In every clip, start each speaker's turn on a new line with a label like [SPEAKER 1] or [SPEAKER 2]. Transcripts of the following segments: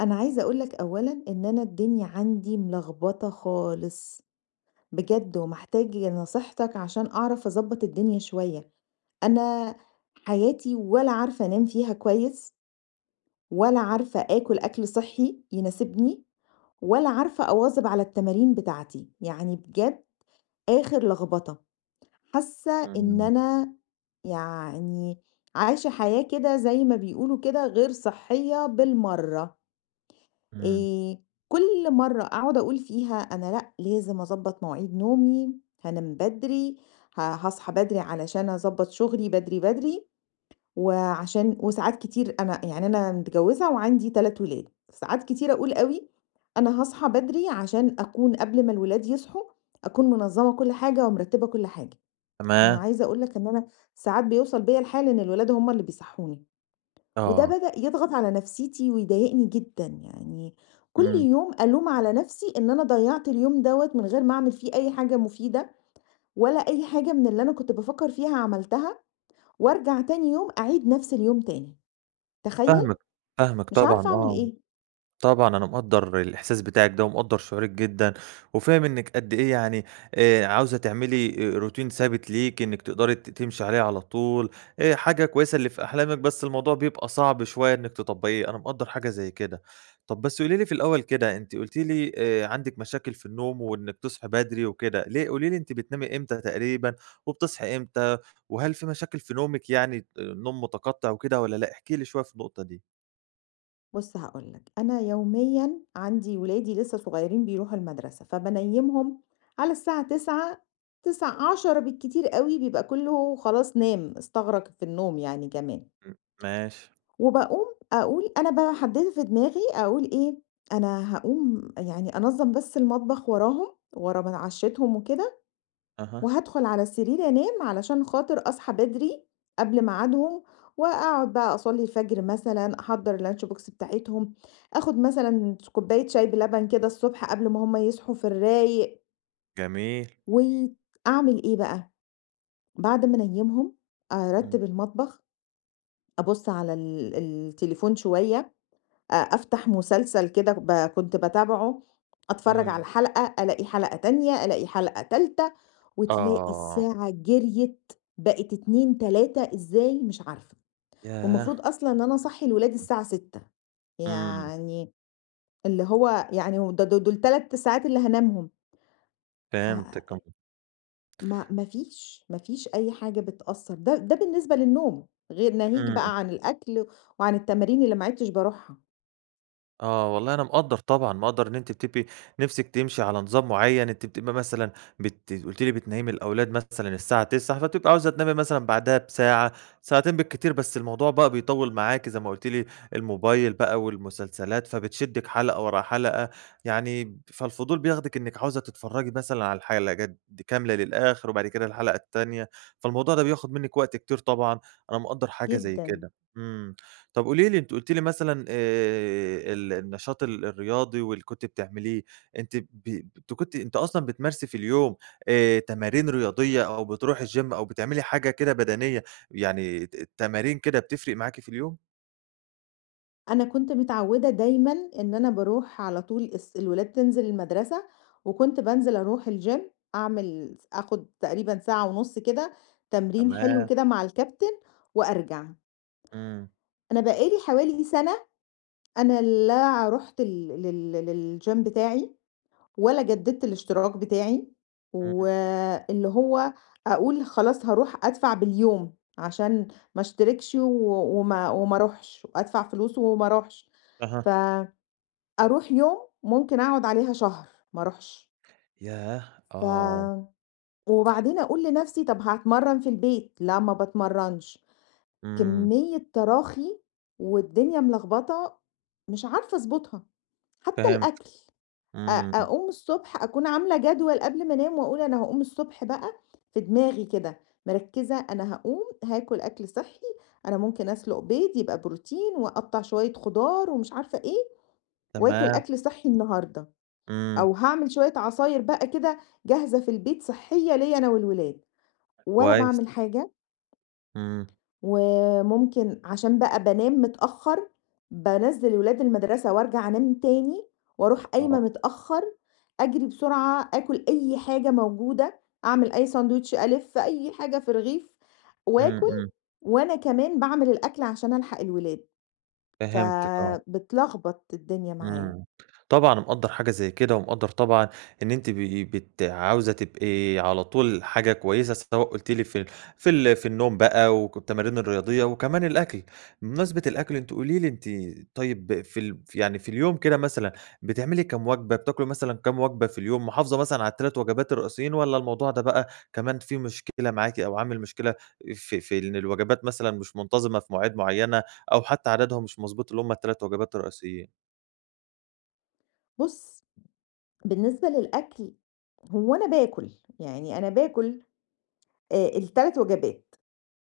[SPEAKER 1] أنا عايزة أقول لك أولًا إن أنا الدنيا عندي ملخبطة خالص، بجد ومحتاج نصيحتك عشان أعرف أضبّط الدنيا شوية، أنا حياتي ولا عارفة أنام فيها كويس، ولا عارفة آكل أكل صحّي يناسبني، ولا عارفة أواظب على التمارين بتاعتي، يعني بجد آخر لخبطة، حاسة إن
[SPEAKER 2] إمم،
[SPEAKER 1] أنا يعني عايشة حياة كده زي ما بيقولوا كده غير صحّية بالمرّة.
[SPEAKER 2] إمم،
[SPEAKER 1] آآ كل مرّة أقعد أقول فيها أنا لأ، لازم أضبّط مواعيد نومي، هانام بدري، هاصحى بدري علشان أضبّط شغلي بدري، بدري، وعشان وساعات كتير أنا يعني أنا متجوّزة وعندي 3 ولاد، ساعات كتير أقول أوي أنا هاصحى بدري عشان أكون قبل ما الولاد يصحوا، أكون منظّمة كل حاجة ومرتّبة كل حاجة. أنا
[SPEAKER 2] تمام،
[SPEAKER 1] عايزة أقول لك إن أنا ساعات بيوصل بيّا الحال إن الولاد هم اللي بيصحّوني. وده
[SPEAKER 2] آه،
[SPEAKER 1] بدأ يضغط على نفسيتي ويضايقني جدًا، يعني كل
[SPEAKER 2] إمم،
[SPEAKER 1] يوم ألوم على نفسي إن أنا ضيّعت اليوم دوّة من غير ما أعمل فيه أي حاجة مفيدة، ولا أي حاجة من اللي أنا كنت بافكّر فيها عملتها، وارجع تاني يوم أعيد نفس اليوم تاني، تخيّل؟
[SPEAKER 2] فاهمِك، فاهمِك
[SPEAKER 1] مش
[SPEAKER 2] طبعًا،
[SPEAKER 1] عارفة أعمل
[SPEAKER 2] آه.
[SPEAKER 1] إيه.
[SPEAKER 2] طبعًا أنا مقدّر الإحساس بتاعِك ده، ومقدّر شعورِك جدًا، وفاهم إنِّك قد إيه يعني عاوزة تعملي آه، روتين ثابت ليكِ، إنِّك تقدري تمشي عليه على طول، حاجة كويسة اللي في أحلامِك، بس الموضوع بيبقى صعب شوية إنِّك تطبّقيه، أنا مقدّر حاجة زي كده. طَب بس قولي لي في الأول كده، أنتِ قُلتِ لي عندِك مشاكل في النوم وإنِّك تصحي بدري وكده، ليه قولي لي أنتِ بتنامي إمتى تقريبًا، وبتصحي إمتى، وهل في مشاكل في نومِك يعني، آه، نوم متقطّع وكده والّا لأ؟ احكي لي شوية في النقطة دي.
[SPEAKER 1] بُص هاقول لك، أنا يوميًا عندي ولادي لسه صغيرين بيروحوا المدرسة، فبانيّمهم على الساعة 9:00، 9:10 بالكتير أوي بيبقى كُلّه خلاص نام، استغرق في النوم يعني كمان.
[SPEAKER 2] م ماشي،
[SPEAKER 1] وباقوم أقول أنا بقى حددت في دماغي أقول إيه، أنا هاقوم يعني أنظّم بس المطبخ وراهم، ورا ما أنا عشيتهم وكده،
[SPEAKER 2] أها.
[SPEAKER 1] وهادخل على السرير أنام علشان خاطر أصحى بدري قبل ميعادهم، وأقعد بقى أصلّي الفجر مثلًا، أحضّر الlunch box بتاعتهم، آخد مثلًا كوباية شاي بلبن كده الصبح قبل ما هُم يصحوا في الرايق،
[SPEAKER 2] جميل.
[SPEAKER 1] وأعمل إيه بقى، بعد ما أنيّمهم
[SPEAKER 2] إمم،
[SPEAKER 1] أرتّب المطبخ، أبُص على التليفون شوية أفتح مسلسل كده كنت باتابعه، أتفرّج
[SPEAKER 2] إمم.
[SPEAKER 1] على حلقة، ألاقي حلقة تانية، ألاقي حلقة تالتة، وتلاقي
[SPEAKER 2] آه،
[SPEAKER 1] الساعة جريت بقت 14:00، 15:00 إزاي مش عارفة،
[SPEAKER 2] ياه!
[SPEAKER 1] والمفروض أصلًا إن أنا أصحّي الولاد الساعة 6:00
[SPEAKER 2] إمم،
[SPEAKER 1] يعني اللي هو يعني و ده د دول 3 ساعات اللي هانامهم، ف
[SPEAKER 2] فهمتِك، إمم،
[SPEAKER 1] ما فيش أي حاجة بتأثّر، ده بالنسبة للنوم، غير ناهيك
[SPEAKER 2] إمم.
[SPEAKER 1] بقى عن الأكل وعن التمارين اللي ما عدتش باروحها،
[SPEAKER 2] آه، والله أنا مقدّر طبعًا، مقدّر إن أنتِ بتبقي نِفْسِك تمشي على نظام معيّن، أنتِ بتبقى مثلًا قُلتِ لي بتنيّمي الأولاد مثلًا الساعة 21:00 فبتبقى عاوزة تنامي مثلًا بعدها بساعة، ساعتين بالكتير، بس الموضوع بقى بيطوّل معاكِ زي ما قُلتِ لي الموبايل بقى والمسلسلات، فبتشدِّك حلقة ورا حلقة، يعني فالفضول بياخدِك إنِّك عاوزة تتفرّجي مثلًا على الحلقات دي كاملة للآخر وبعد كده الحلقة التانية، فالموضوع ده بياخُد منِّك وقت كتير طبعًا، أنا مقدّر حاجة زي
[SPEAKER 1] جدًا.
[SPEAKER 2] كده. إمم. طب قولي لي أنتِ قُلتِ لي مثلًا ال النشاط الرياضي واللي كنتِ بتعمليه، أنتِ ب أنتِ كنتِ أصلًا بتمارسي في اليوم تمارين رياضية أو بتروحي الgym أو بتعملي حاجة كده بدنية، يعني تمارين كده بتفرق معاكِ في اليوم؟
[SPEAKER 1] أنا كنت متعودة دايمًا إن أنا باروح على طول الولاد تنزل المدرسة، وكنت بانزل أروح الgym أعمل آخد تقريبًا ساعة ونُص كده تمرين حلو
[SPEAKER 2] تمام،
[SPEAKER 1] كده مع الكابتن وأرجع.
[SPEAKER 2] إمم،
[SPEAKER 1] أنا بقى لي حوالي سَنة أنا لا رُحت ال لل للgym بتاعي ولا جددت الاشتراك بتاعي،
[SPEAKER 2] إمم،
[SPEAKER 1] واللي هو أقول خلاص هاروح أدفع باليوم عشان ما اشتركش و وما وما أروحش، وأدفع فلوس وما أروحش. ف
[SPEAKER 2] أها،
[SPEAKER 1] أروح يوم ممكن أقعد عليها شهر ما أروحش،
[SPEAKER 2] ياه! آه،
[SPEAKER 1] ف وبعدين أقول لنفسي طب هاتمرن في البيت، لا ما باتمرنش،
[SPEAKER 2] إمم،
[SPEAKER 1] كمية تراخي والدنيا ملخبطة مش عارفة أضبطها، حتى
[SPEAKER 2] فهمت،
[SPEAKER 1] الأكل أ
[SPEAKER 2] إمم،
[SPEAKER 1] أقوم الصبح أكون عاملة جدول قبل ما أنام وأقول أنا هاقوم الصبح بقى في دماغي كده مركزة أنا هاقوم هاكل أكل صحي، أنا ممكن أسلق بيض يبقى بروتين وأقطع شوية خضار ومش عارفة إيه، وآكل
[SPEAKER 2] تمام،
[SPEAKER 1] أكل صحي النهاردة.
[SPEAKER 2] إمم،
[SPEAKER 1] أو هاعمل شوية عصاير بقى كده جاهزة في البيت صحية ليّا أنا والولاد، ولا
[SPEAKER 2] كويس،
[SPEAKER 1] باعمل حاجة،
[SPEAKER 2] إمم،
[SPEAKER 1] وممكن عشان بقى بانام متأخر، بانزّل الولاد المدرسة وارجع أنام تاني، واروح قايمة
[SPEAKER 2] آه.
[SPEAKER 1] متأخر، أجري بسرعة آكل أي حاجة موجودة، أعمل أي ساندوتش ألِف أي حاجة في رغيف
[SPEAKER 2] إمم،
[SPEAKER 1] وآكل،
[SPEAKER 2] إمم،
[SPEAKER 1] وأنا كمان باعمل الأكل عشان ألحق الولاد،
[SPEAKER 2] فهمتِك آه.
[SPEAKER 1] فبتلخبط الدنيا معايا.
[SPEAKER 2] إمم. طبعًا مقدّر حاجة زي كده، ومقدّر طبعًا إن أنتِ ب عاوزة تبقي على طول حاجة كويسة، سواء قُلتِ لي في في النوم بقى والتمارين الرياضية وكمان الأكل. بمناسبة الأكل أنتِ قولي لي أنتِ طيب في ال يعني في اليوم كده مثلًا بتعملي كام وجبة، بتاكلي مثلًا كام وجبة في اليوم، محافظة مثلًا على ال3 وجبات الرئيسيين والّا الموضوع ده بقى كمان فيه مشكلة معاكِ أو عامل مشكلة في إن الوجبات مثلًا مش منتظمة في مواعيد معيّنة أو حتى عددهم مش مضبوط اللي هم ال3 وجبات الرئيسيين؟
[SPEAKER 1] بُص بالنسبة للأكل، هو أنا باكُل، يعني أنا باكُل ال3 وجبات،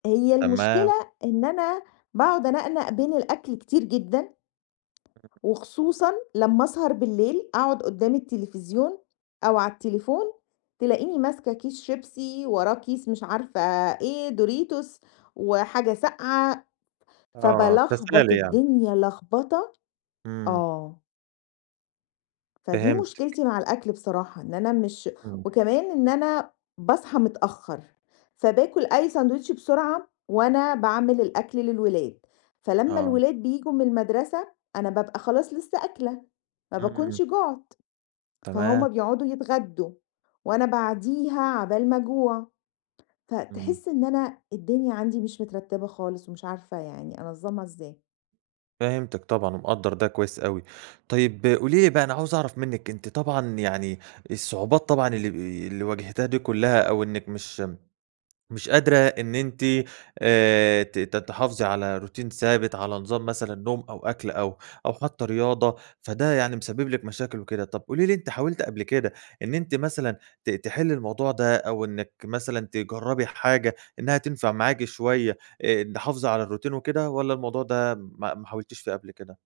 [SPEAKER 1] هي
[SPEAKER 2] تمام،
[SPEAKER 1] المشكلة إن أنا باقعد أنقنق بين الأكل كتير جدًا، وخصوصًا لمّا أسهر بالليل أقعد قدّام التلفزيون أو على التليفون، تلاقيني ماسكة كيس شيبسي، وراه كيس مش عارفة إيه، دوريتوس وحاجة ساقعة،
[SPEAKER 2] آه،
[SPEAKER 1] فبالخبط
[SPEAKER 2] تسالي يعني،
[SPEAKER 1] الدنيا لخبطة
[SPEAKER 2] إمم،
[SPEAKER 1] آه. فدي
[SPEAKER 2] فهمتِك،
[SPEAKER 1] مشكلتي مع الأكل بصراحة، إن أنا مش
[SPEAKER 2] إمم،
[SPEAKER 1] وكمان إن أنا باصحى متأخّر، فباكل أي ساندوتش بسرعة وأنا باعمل الأكل للولاد، فلمّا
[SPEAKER 2] آه،
[SPEAKER 1] الولاد بييجوا من المدرسة أنا بابقى خلاص لسه أكلة، ما
[SPEAKER 2] إمم،
[SPEAKER 1] باكونش جُعت،
[SPEAKER 2] تمام،
[SPEAKER 1] فهُم بيقعدوا يتغدّوا وأنا بعديها عقبال ما أجوع،
[SPEAKER 2] إمم،
[SPEAKER 1] فتحس إن أنا الدنيا عندي مش مترتّبة خالص ومش عارفة يعني أنظّمها إزاي.
[SPEAKER 2] فهمتِك طبعًا ومقدّر ده كويس أوي. طيب قولي لي بقى أنا عاوز أعرف منِّك أنتِ طبعًا يعني الصعوبات طبعًا اللي واجهتيها دي كلّها أو إنِّك مش قادرة إن أنتِ ت ت تحافظي على روتين ثابت، على نظام مثلًا نوم أو أكل أو أو حتى رياضة، فده يعني مسبب لِك مشاكل وكده. طب قولي لي أنتِ حاولتِ قبل كده إن أنتِ مثلًا تحلّي الموضوع ده أو إنِّك مثلًا تجرّبي حاجة إنها تنفع معاكِ شوية تحافظي على الروتين وكده والّا الموضوع ده ما حاولتيش فيه قبل كده؟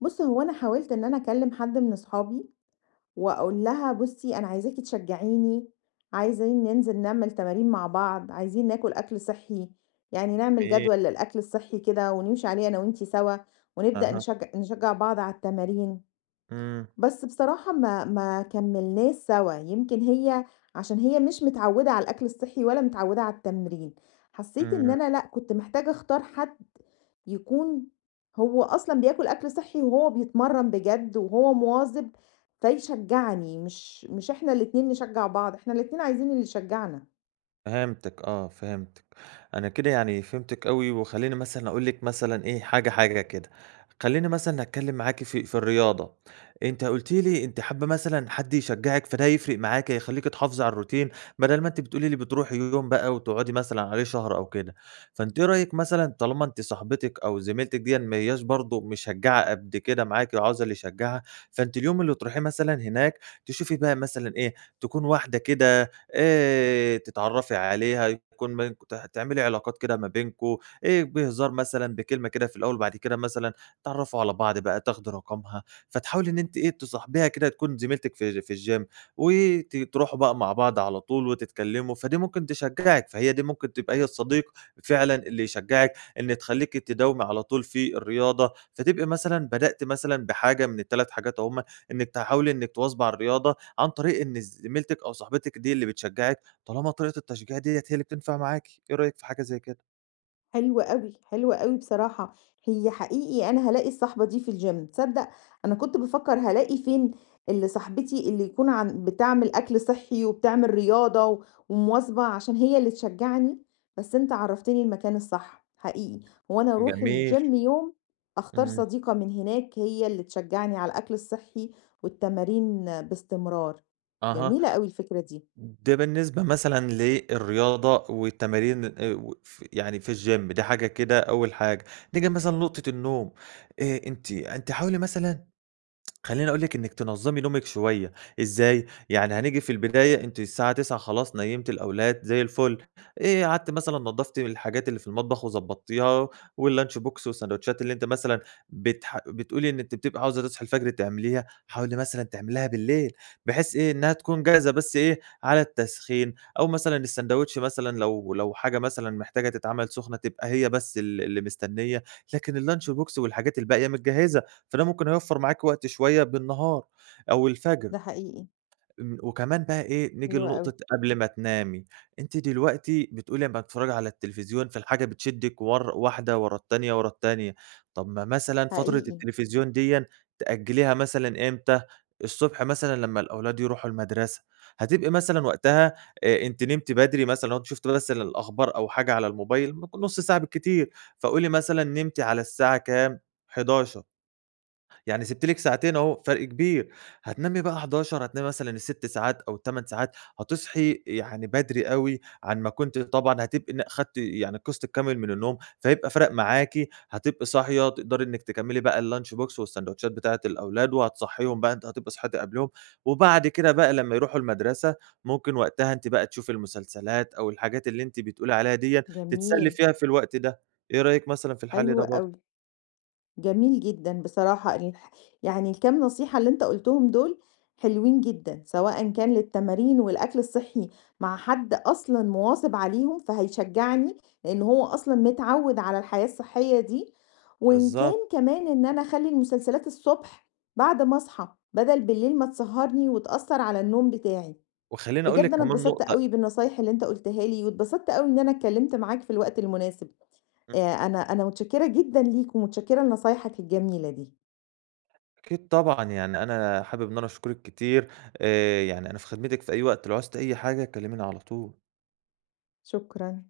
[SPEAKER 1] بُص، هو أنا حاولت إن أنا أكلّم حد من أصحابي وأقول لها بُصّي أنا عايزاكِ تشجّعيني، عايزين ننزل نعمل تمارين مع بعض، عايزين ناكل أكل صحّي، يعني نعمل
[SPEAKER 2] تمام.
[SPEAKER 1] جدول للأكل الصحّي كده ونمشي عليه أنا وأنتِ سوا، ونبدأ
[SPEAKER 2] أها.
[SPEAKER 1] نشجّع بعض على التمارين،
[SPEAKER 2] إمم.
[SPEAKER 1] بس بصراحة ما كمّلناش سوا، يمكن هي عشان هي مش متعوّدة على الأكل الصحّي ولا متعوّدة على التمرين، حسّيت إن
[SPEAKER 2] إمم.
[SPEAKER 1] أنا لأ، كنت محتاجة أختار حد يكون هو أصلًا بياكل أكل صحّي وهو بيتمرّن بجد وهو مواظب، فيشجّعني مش إحنا الاتنين نشجّع بعض، إحنا الاتنين عايزين اللي يشجّعنا.
[SPEAKER 2] فهمتِك آه، فهمتِك. أنا كده يعني فهمتِك أوي، وخلّيني مثلًا أقول لِك مثلًا إيه، حاجة، حاجة كده. خلّيني مثلًا أتكلّم معاكِ في الرياضة. أنتِ قُلتِ لي أنتِ حابّة مثلًا حد يشجّعِك، فده يفرق معاكِ، هيخلّيكِ تحافظي على الروتين، بدل ما أنتِ بتقولي لي بتروحي يوم بقى وتقعدي مثلًا عليه شهر أو كده. فأنتِ إيه رأيِك مثلًا طالما أنتِ صاحبتِك أو زميلتِك ديًّا ما هياش برضه مشجّعة قد كده معاكِ وعاوزة اللي يشجّعها، فأنتِ اليوم اللي تروحيه مثلًا هناك، تشوفي بقى مثلًا إيه، تكون واحدة كده تتعرّفي عليها، يكون بينك تعملي علاقات كده ما بينكم، بهزار مثلًا، بكلمة كده في الأول، بعد كده مثلًا تتعرّفوا على بعض بقى، تاخدي رقمها، فتحاولي إن أنتِ إيه، تصاحبيها كده تكون زميلتِك في الgym تروحوا بقى مع بعض على طول وتتكلموا، فدي ممكن تشجّعِك، فهي دي ممكن تبقى هي الصديق فعلًا اللي يشجّعِك إن تخلّيكِ تداومي على طول في الرياضة، فتبقي مثلًا بدأتِ مثلًا بحاجة من ال3 حاجات أهُم، إنِّك تحاولي إنِّك تواظبي على الرياضة عن طريق إن زميلتِك أو صاحبتِك دي اللي بتشجّعِك، طالما طريقة التشجيع ديّة هي اللي بتنفع معاكِ، إيه رأيِك في حاجة زي كده؟
[SPEAKER 1] حلو أوي، حلو أوي بصراحة، هي حقيقي أنا هالاقي الصاحبة دي في الgym تصدّق أنا كنت بافكّر هالاقي فين اللي صاحبتي اللي يكون عن بتعمل أكل صحّي وبتعمل رياضة ومواظبة عشان هي اللي تشجّعني، بس أنت عرّفتني المكان الصح حقيقي، هو أنا أروح
[SPEAKER 2] جميل،
[SPEAKER 1] الgym يوم أختار
[SPEAKER 2] إمم،
[SPEAKER 1] صديقة من هناك هي اللي تشجّعني على الأكل الصحّي والتمارين باستمرار،
[SPEAKER 2] أها،
[SPEAKER 1] جميلة أوي الفكرة دي،
[SPEAKER 2] ده بالنسبة مثلًا للرياضة والتمارين و ف يعني في الgym دي حاجة كده أول حاجة، نيجي مثلًا لنقطة النوم، أنتِ حاولي مثلًا خلّيني أقول لِك إنِّك تنظّمي نومِك شوية، إزاي؟ يعني هنيجي في البداية أنتِ الساعة 21:00 خلاص نيّمتِ الأولاد زي الفُل، قعدتِ مثلًا نضّفتِ الحاجات اللي في المطبخ وضبّطتيها واللانش بوكس والساندوتشات اللي أنتِ مثلًا بتقولي إن أنتِ بتبقي عاوزة تصحي الفجر تعمليها، حاولي مثلًا تعمليها بالليل، بحيث إيه، إنها تكون جاهزة بس إيه، على التسخين أو مثلًا الساندوتش مثلًا لو حاجة مثلًا محتاجة تتعمل سخنة تبقى هي بس اللي مستنية، لكن اللانش بوكس والحاجات الباقية متجهّزة. فده ممكن هيوفّر معاك وقت شوية بالنهار أو الفجر،
[SPEAKER 1] ده حقيقي،
[SPEAKER 2] إمم، وكمان بقى إيه، نيجي
[SPEAKER 1] حلو أوي،
[SPEAKER 2] لنقطة قبل ما تنامي، أنتِ دلوقتي بتقولي أمّا باتفرّجي على التلفزيون فالحاجة بتشدِّك واحدة ورا التانية، ورا التانية، طَب ما مثلًا فترة
[SPEAKER 1] حقيقي،
[SPEAKER 2] التلفزيون ديًا تأجّليها مثلًا إمتى، الصبح مثلًا لمّا الأولاد يروحوا المدرسة، هتبقي مثلًا وقتها أنتِ نمتِ بدري مثلًا لو أنتِ شُفتِ بس الأخبار أو حاجة على الموبايل ممكن نُص ساعة بالكتير، فقولي مثلًا نمتِ على الساعة كام، 23:00 يعني سِبت لِك ساعتين أهو، فرق كبير. هتنامي بقى 23:00 هتنامي مثلًا ال6 ساعات أو ال8 ساعات، هتصحي يعني بدري أوي عن ما كنتِ طبعًا هتبقي خدتِ يعني القسط الكامل من النوم، فهيبقى فَرَق معاكِ، هتبقي صاحية تقدري إنِّك تكمّلي بقى الlunch box والساندوتشات بتاعة الأولاد وهتصحّيهم بقى أنتِ هتبقي صحيتِ قبلهم، وبعد كده بقى لمّا يروحوا المدرسة، ممكن وقتها أنتِ بقى تشوفي المسلسلات أو الحاجات اللي أنتِ بتقولي عليها دِيّة، تتسلّي
[SPEAKER 1] جميل،
[SPEAKER 2] فيها في الوقت ده. إيه رأيِك مثلًا في الحل
[SPEAKER 1] حلو
[SPEAKER 2] ده
[SPEAKER 1] أوي.
[SPEAKER 2] برضه؟
[SPEAKER 1] جميل جدًا بصراحة يعني الكام نصيحة اللي أنت قُلتهم دول حلوين جدًا، سواء كان للتمارين والأكل الصحّي مع حد أصلًا مواظب عليهم، فهيشجعني لإن هو أصلًا متعوّد على الحياة الصحية دي، وإن كان
[SPEAKER 2] بالضبط.
[SPEAKER 1] كمان إن أنا أخلّي المسلسلات الصبح بعد ما أصحى، بدل بالليل ما تسهّرني وتأثّر على النوم بتاعي.
[SPEAKER 2] وخلّيني أقول
[SPEAKER 1] بجد
[SPEAKER 2] لِك
[SPEAKER 1] أنا
[SPEAKER 2] كمان
[SPEAKER 1] اتبسطت
[SPEAKER 2] نقطة
[SPEAKER 1] أوي بالنصايح اللي أنت قُلتها لي، واتبسطت أوي إن أنا اتكلّمت معاك في الوقت المناسب. آآ
[SPEAKER 2] إمم.
[SPEAKER 1] أنا متشكرة جدًا ليك ومتشكرة لنصايحك الجميلة دي.
[SPEAKER 2] أكيد طبعًا، يعني أنا حابب إن أنا أشكرِك كتير، يعني أنا في خدمتِك في أي وقت، لو عوزتِ أي حاجة كلميني على طول.
[SPEAKER 1] شكرًا.